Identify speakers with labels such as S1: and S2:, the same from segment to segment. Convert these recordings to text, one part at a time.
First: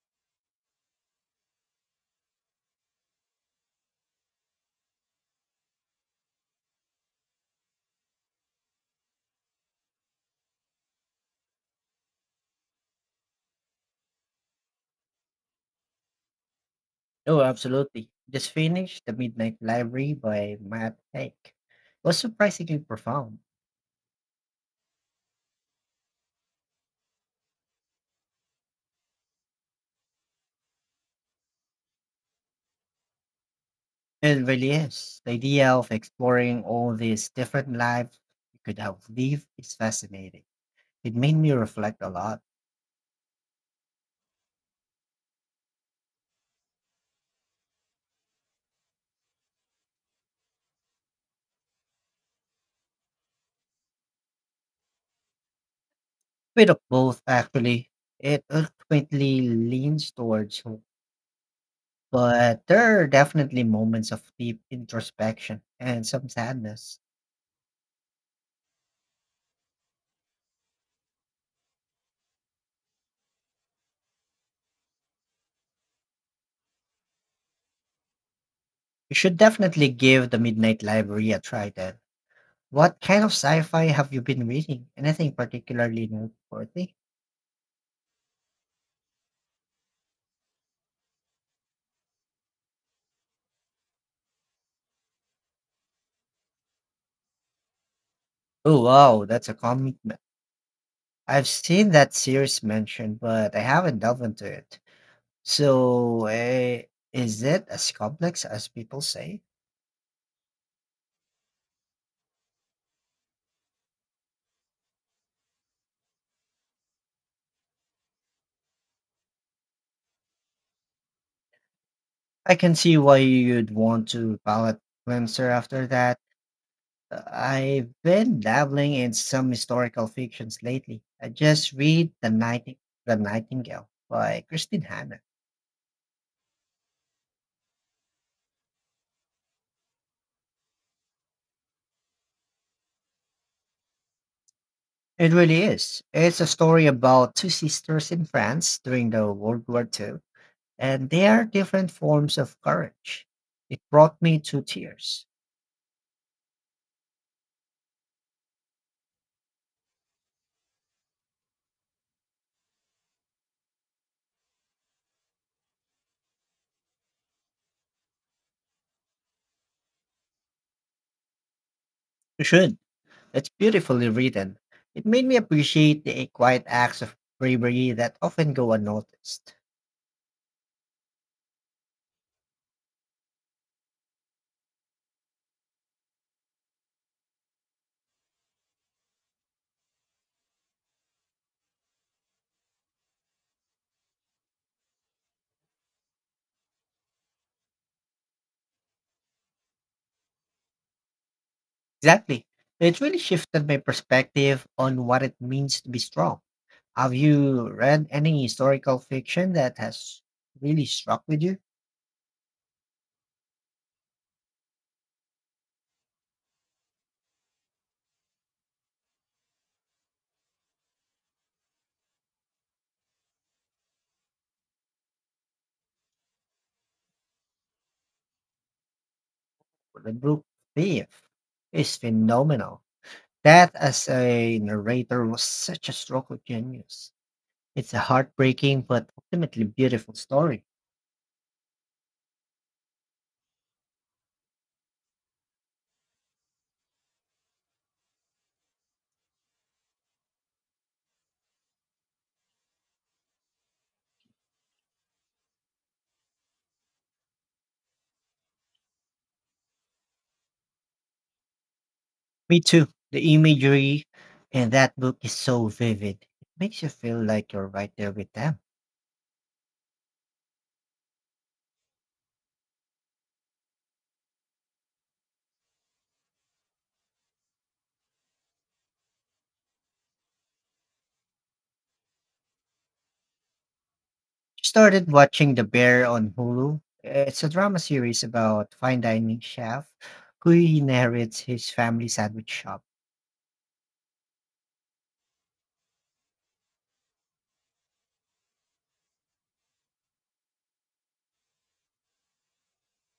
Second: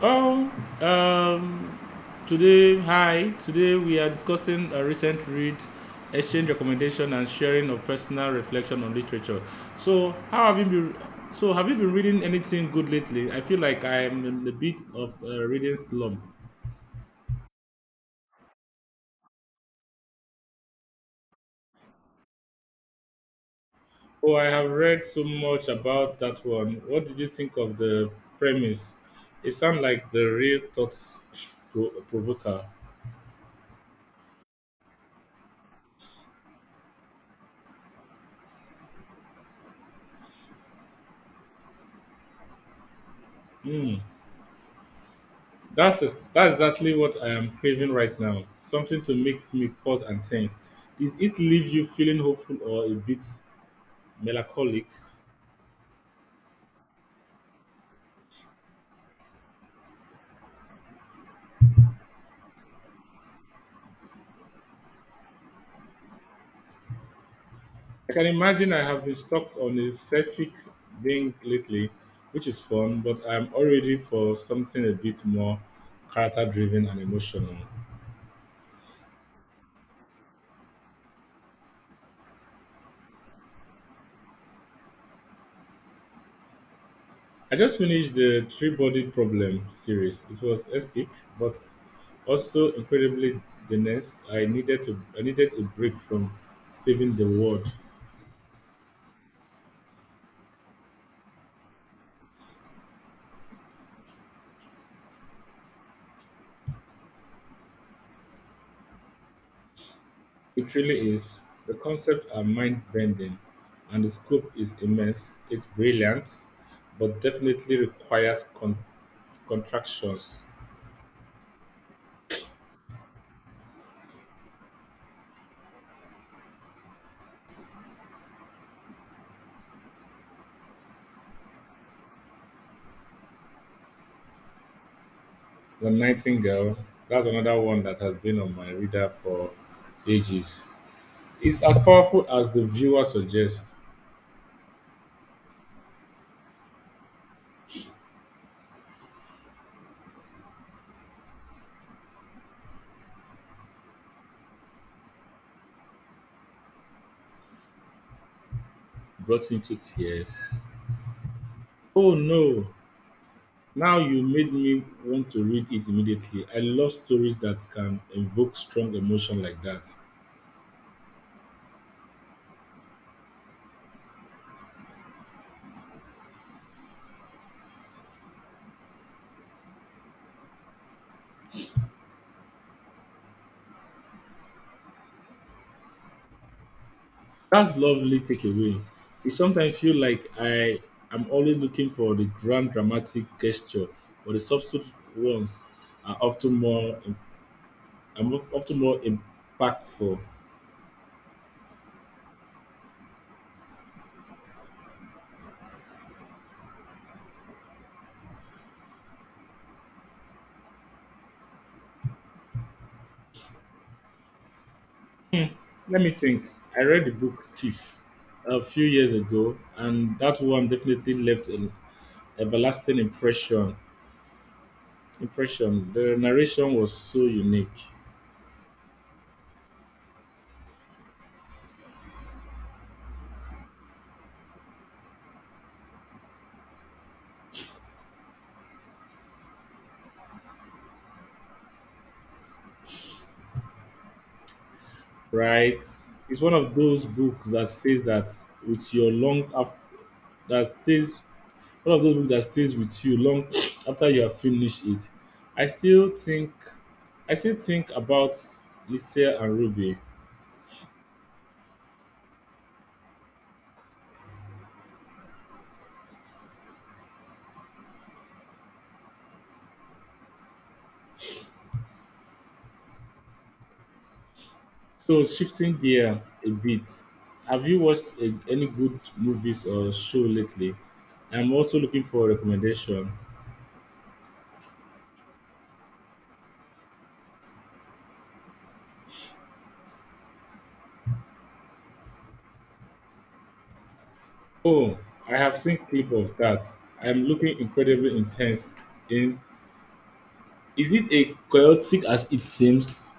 S1: Oh, um, today, hi. Today we are discussing a recent read, exchange recommendation, and sharing of personal reflection on literature. So, how have you been? So, have you been reading anything good lately? I feel like I am in a bit of a reading slump.
S2: Oh, absolutely. Just finished The Midnight Library by Matt Haig. Was surprisingly profound.
S1: Oh, I have read so much about that one. What did you think of the premise? It sounds like the real thoughts provoker.
S2: It really is. The idea of exploring all these different lives you could have lived is fascinating. It made me reflect a lot.
S1: Hmm. That's exactly what I am craving right now. Something to make me pause and think. Did it leave you feeling hopeful or a bit melancholic?
S2: Bit of both, actually. It ultimately leans towards hope, but there are definitely moments of deep introspection and some sadness.
S1: I can imagine I have been stuck on a selfic thing lately, which is fun, but I'm already for something a bit more character driven and emotional.
S2: You should definitely give The Midnight Library a try then. What kind of sci-fi have you been reading? Anything particularly noteworthy?
S1: I just finished the Three Body Problem series. It was epic, but also incredibly dense. I needed a break from saving the world.
S2: Oh wow, that's a commitment. I've seen that series mentioned, but I haven't delved into it. So, is it as complex as people say?
S1: It really is. The concepts are mind bending and the scope is immense. It's brilliant, but definitely requires contractions.
S2: I can see why you'd want to palate cleanser after that. I've been dabbling in some historical fictions lately. I just read The Nightingale by Christine Hanna.
S1: The Nightingale, that's another one that has been on my radar for ages. It's as powerful as the viewer suggests,
S2: It really is. It's a story about two sisters in France during the World War Two, and their different forms of courage. It brought me to tears.
S1: brought me to tears. Oh no, now you made me want to read it immediately. I love stories that can evoke strong emotion like that.
S2: You should. It's beautifully written. It made me appreciate the quiet acts of bravery that often go unnoticed.
S1: That's lovely takeaway. It sometimes feel like I am always looking for the grand dramatic gesture, but the subtle ones are often more im- are mo- often more impactful.
S2: Exactly. It really shifted my perspective on what it means to be strong. Have you read any historical fiction that has really struck with you?
S1: Hmm, Let me think. I read the book Thief a few years ago, and that one definitely left an everlasting impression. Impression. The narration was so unique.
S2: The book Thief is phenomenal. That as a narrator was such a stroke of genius. It's a heartbreaking but ultimately beautiful story.
S1: Right? It's one of those books that says that with your long after that stays one of those books that stays with you long after you have finished it. I still think I still think about Lisa and Ruby.
S2: Me too. The imagery in that book is so vivid. It makes you feel like you're right there with them.
S1: So shifting gear a bit, have you watched any good movies or show lately? I'm also looking for a recommendation.
S2: Started watching The Bear on Hulu. It's a drama series about fine dining chef who inherits his family sandwich shop.
S1: Oh, I have seen clip of that. I'm looking incredibly intense in. Is it a chaotic as it seems?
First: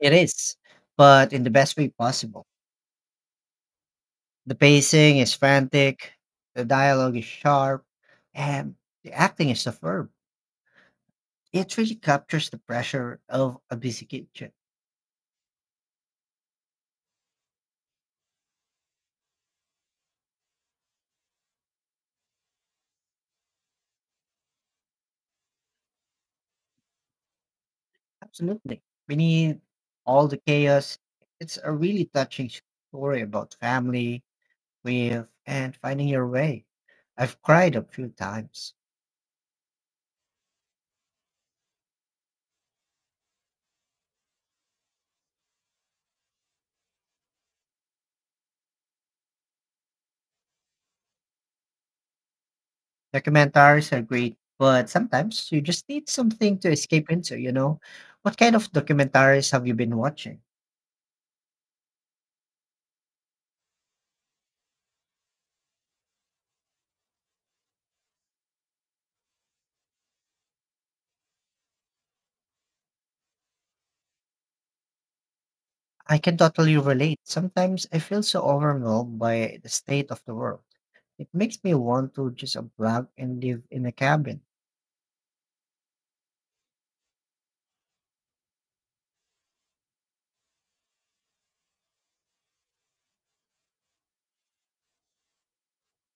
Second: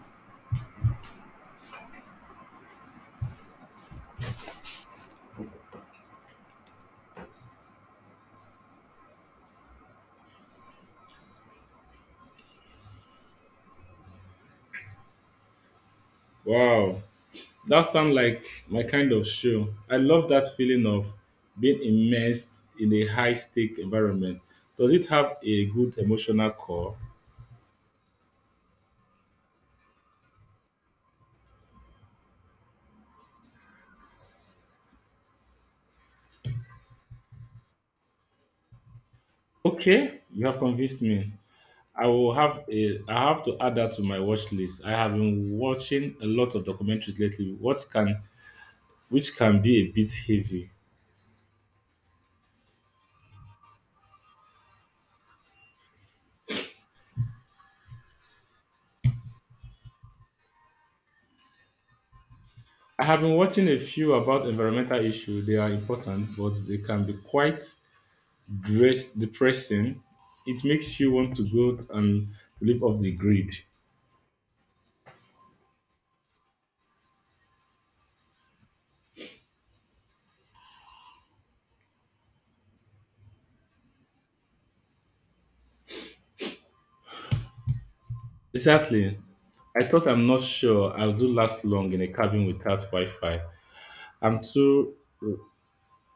S2: It is, but in the best way possible. The pacing is frantic, the dialogue is sharp, and the acting is superb. It really captures the pressure of a busy kitchen.
S1: Wow, that sounds like my kind of show. I love that feeling of being immersed in a high stake environment. Does it have a good emotional core?
S2: Absolutely. Beneath all the chaos, it's a really touching story about family, grief, and finding your way. I've cried a few times.
S1: Okay, you have convinced me. I have to add that to my watch list. I have been watching a lot of documentaries lately, what can which can be a bit heavy.
S2: Documentaries are great, but sometimes you just need something to escape into, you know? What kind of documentaries have you been watching?
S1: I have been watching a few about environmental issues. They are important, but they can be quite dress depressing, it makes you want to go and live off the grid.
S2: I can totally relate. Sometimes I feel so overwhelmed by the state of the world. It makes me want to just unplug and live in a cabin.
S1: Exactly. I thought I'm not sure I'll do last long in a cabin without Wi Fi. I'm too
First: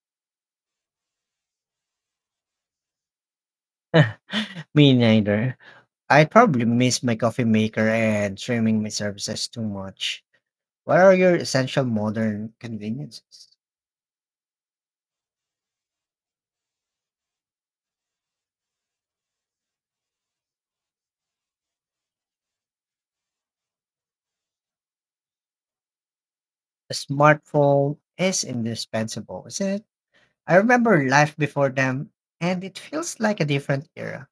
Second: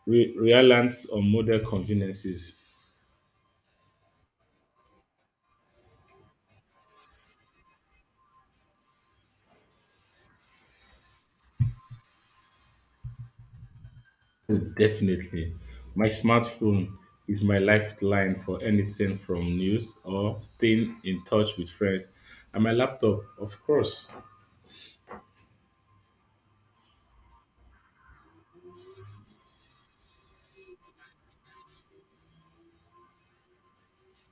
S1: reliant on modern conveniences.
S2: Me neither. I probably miss my coffee maker and streaming my services too much. What are your essential modern conveniences?
S1: Oh, definitely. My smartphone is my lifeline for anything from news or staying in touch with friends. And my laptop, of course,
S2: A smartphone is indispensable, isn't it? I remember life before them, and it feels like a different era.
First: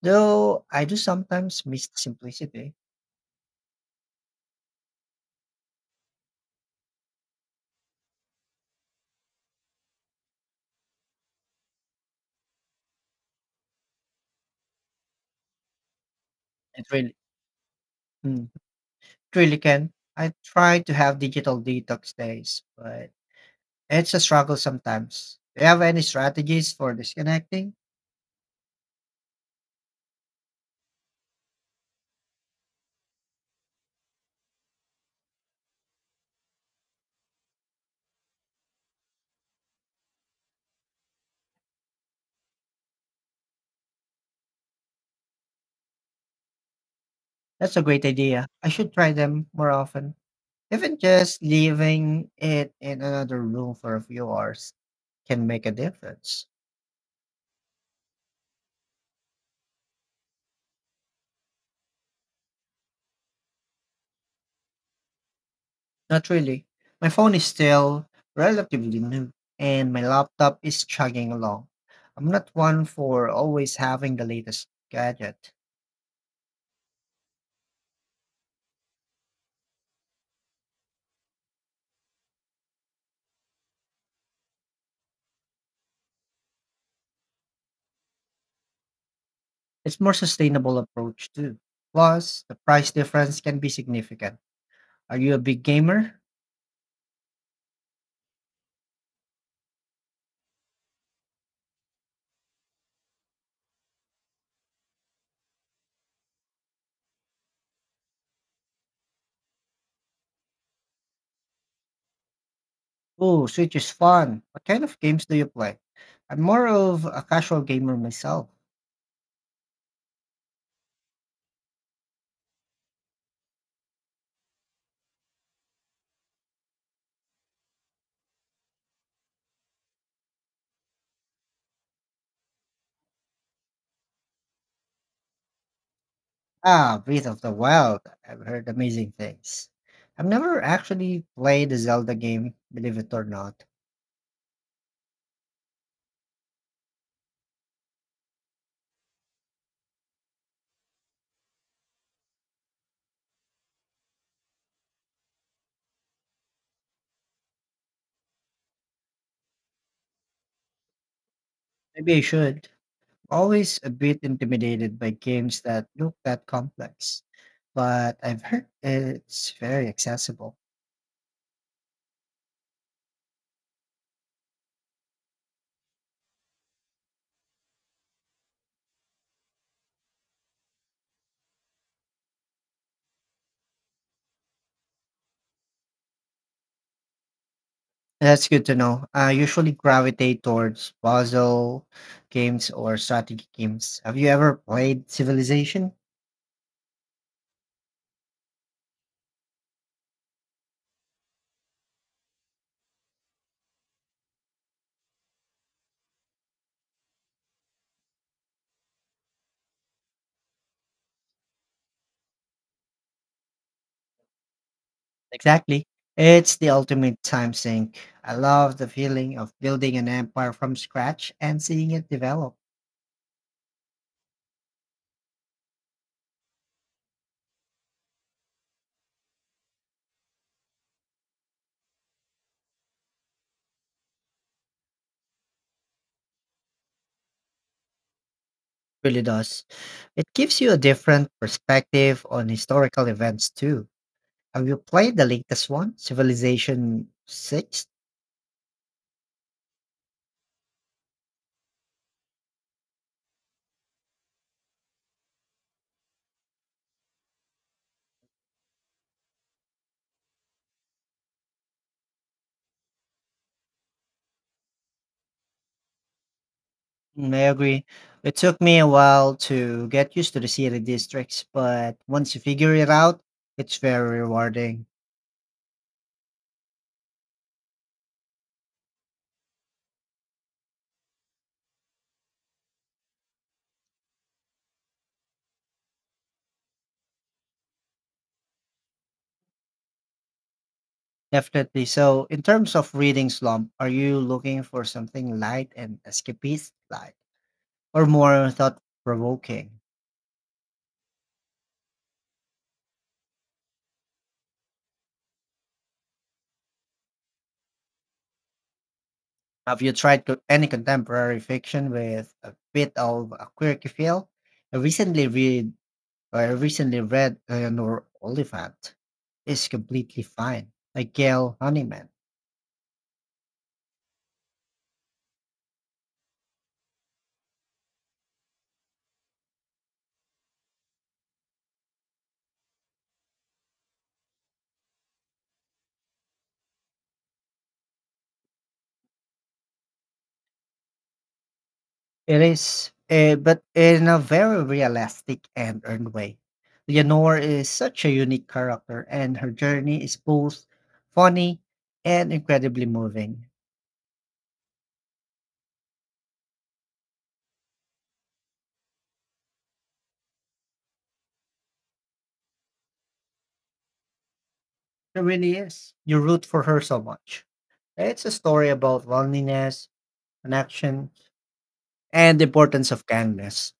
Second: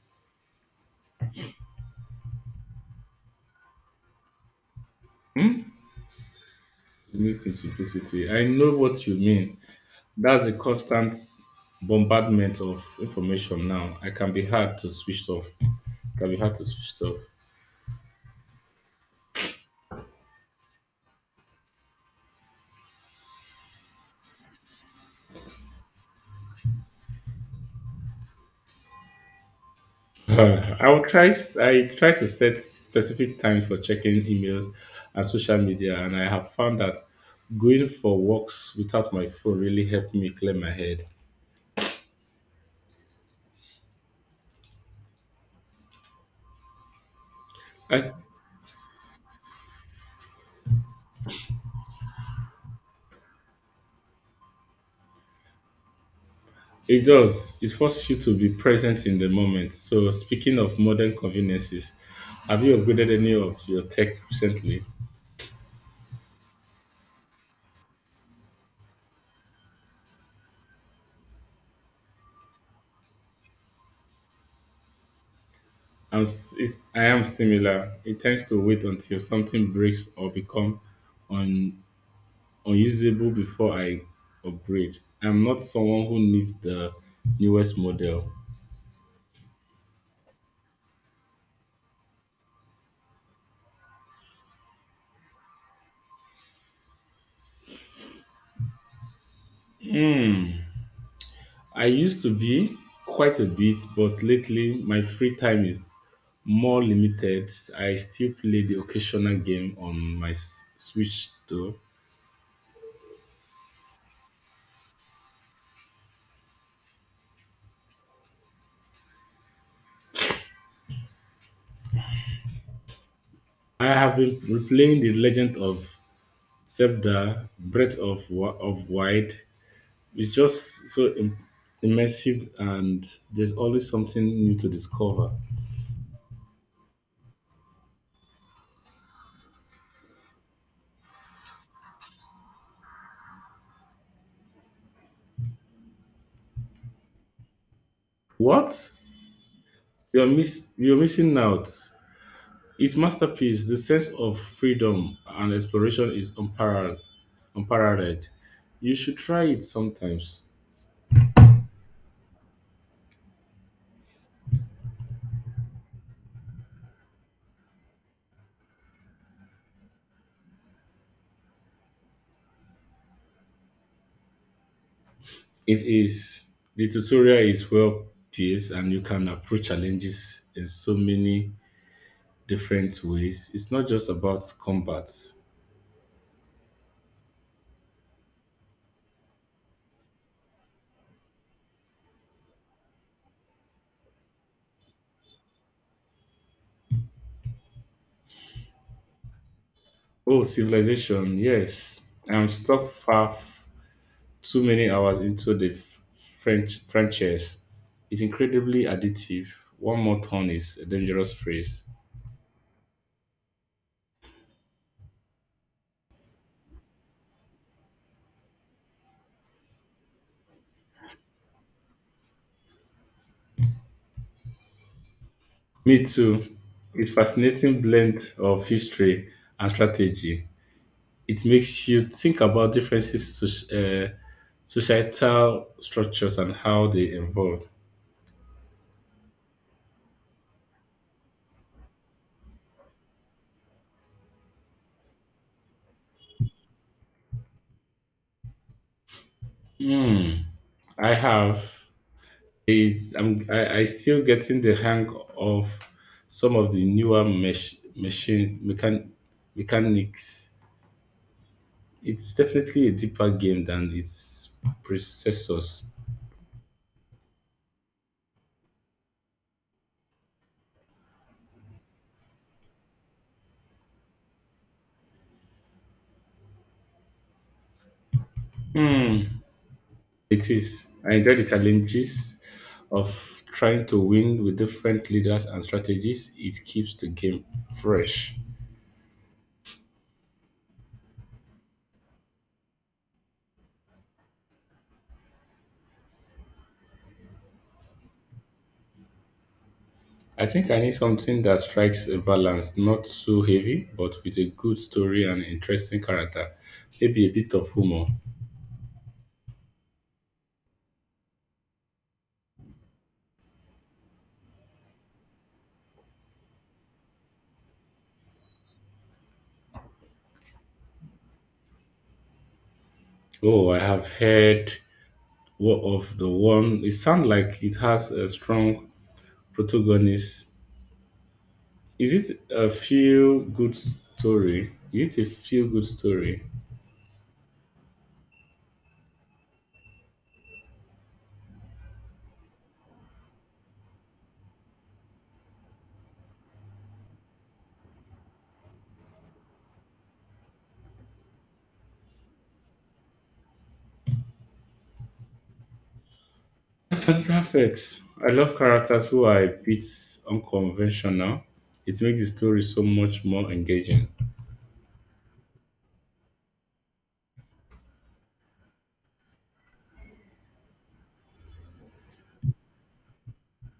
S2: Though I do sometimes miss the simplicity.
S1: needs simplicity. I know what you mean. That's a constant bombardment of information now. I can be hard to switch off. Can be hard to
S2: It
S1: switch
S2: really.
S1: off.
S2: It Really can. I try to have digital detox days, but it's a struggle sometimes. Do you have any strategies for disconnecting?
S1: I will try. I try to set specific times for checking emails and social media, and I have found that going for walks without my phone really helped me clear my head.
S2: That's a great
S1: As
S2: idea. I should try them more often. Even just leaving it in another room for a few hours can make a difference.
S1: it does, it forces you to be present in the moment. So, speaking of modern conveniences, have you upgraded any of your tech recently?
S2: Not really. My phone is still relatively new, and my laptop is chugging along. I'm not one for always having the latest gadget.
S1: I am similar. It tends to wait until something breaks or become un, unusable before I upgrade. I'm not someone who needs the newest model.
S2: It's more sustainable approach too. Plus, the price difference can be significant. Are you a big gamer?
S1: Hmm. I used to be quite a bit, but lately my free time is more limited. I still play the occasional game on my Switch though.
S2: Oh, Switch is fun. What kind of games do you play? I'm more of a casual gamer myself.
S1: I have been replaying the Legend of Zelda: Breath of Wild. It's just immersive, and there's always something new to discover.
S2: Ah, Breath of the Wild. I've heard amazing things. I've never actually played a Zelda game, believe it or not.
S1: What you're miss You're missing out. It's masterpiece. The sense of freedom and exploration is unparalleled. You should try it sometimes.
S2: Maybe I should. Always a bit intimidated by games that look that complex, but I've heard it's very accessible.
S1: It is. The tutorial is well paced, and you can approach challenges in so many different ways. It's not just about combat.
S2: That's good to know. I usually gravitate towards puzzle games or strategy games. Have you ever played Civilization?
S1: Oh, civilization, yes. I'm stuck far too many hours into the French franchise. Is incredibly addictive. One more turn is a dangerous phrase.
S2: Exactly. It's the ultimate time sink. I love the feeling of building an empire from scratch and seeing it develop.
S1: Me too. It's fascinating blend of history and strategy. It makes you think about differences, societal structures, and how they evolve.
S2: Really does. It gives you a different perspective on historical events too. Have you played the latest one, Civilization 6?
S1: Hmm. I have. I still getting the hang of some of the newer machine mechan, mechanics. It's definitely a deeper game than its predecessors.
S2: Mm, I agree. It took me a while to get used to the city districts, but once you figure it out, it's very rewarding.
S1: Hmm, it is. I enjoy the challenges of trying to win with different leaders and strategies. It keeps the game fresh.
S2: Definitely. So, in terms of reading slump, are you looking for something light and escapist like, or more thought provoking?
S1: I think I need something that strikes a balance, not too heavy, but with a good story and interesting character. Maybe a bit of humor.
S2: Have you tried any contemporary fiction with a bit of a quirky feel? I recently read, I recently read Eleanor Oliphant. It's completely fine. Like Gail Honeyman.
S1: Oh, I have heard what of the one. It sounds like it has a strong protagonist. Is it a feel good story?
S2: It is, but in a very realistic and earned way. Leonore is such a unique character, and her journey is both funny and incredibly moving.
S1: That's perfect. I love characters who are a bit unconventional. It makes the story so much more engaging.
S2: It really is. You root for her so much. It's a story about loneliness, connection, and the importance of kindness.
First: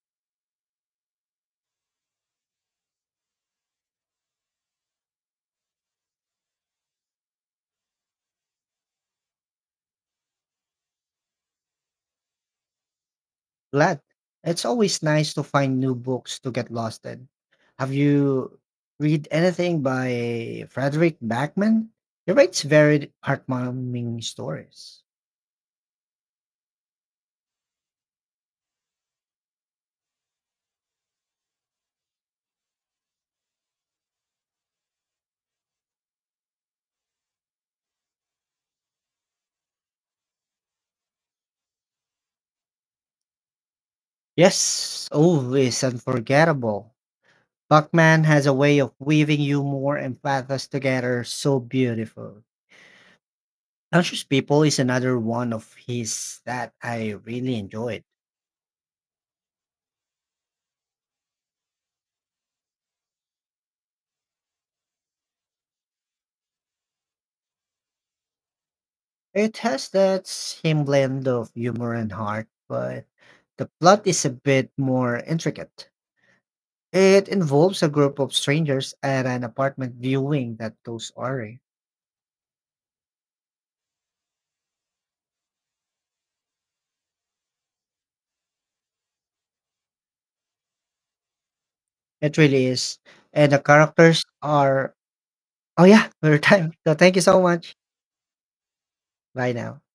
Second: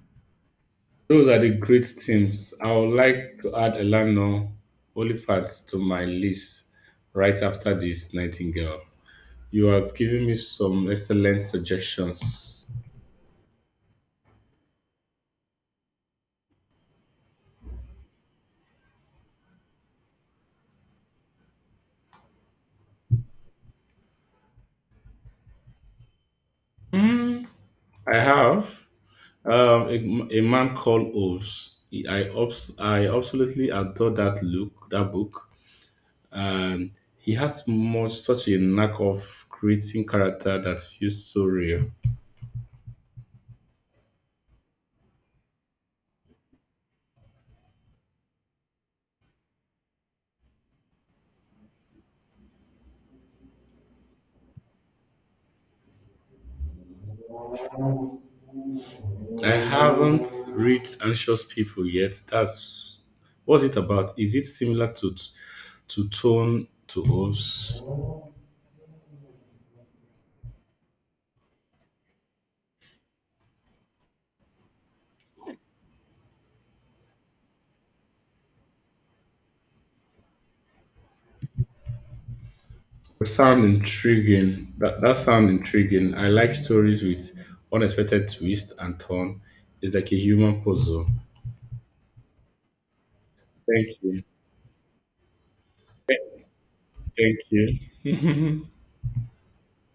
S1: Those are the great teams. I would like to add Elano Olifat to my list right after this Nightingale. You have given me some excellent suggestions.
S2: Glad. It's always nice to find new books to get lost in. Have you read anything by Frederick Backman? He writes very heartwarming stories.
S1: Hmm, I have. A man called Oves. I absolutely adore that book, and he has much such a knack of creating character that feels so real.
S2: Yes, always unforgettable. Buckman has a way of weaving humor and pathos together so beautiful. Anxious People is another one of his that I really enjoyed.
S1: I haven't read Anxious People yet. That's what's it about? Is it similar to Tone to Oves?
S2: It has that same blend of humor and heart, but the plot is a bit more intricate. It involves a group of strangers at an apartment viewing that goes awry.
S1: That that sound intriguing. I like stories with unexpected twist and turn. It's like a human puzzle.
S2: It really is. And the
S1: Thank you.
S2: characters are. Oh, yeah, we're time. So thank you
S1: Thank
S2: so much.
S1: you.
S2: Bye now.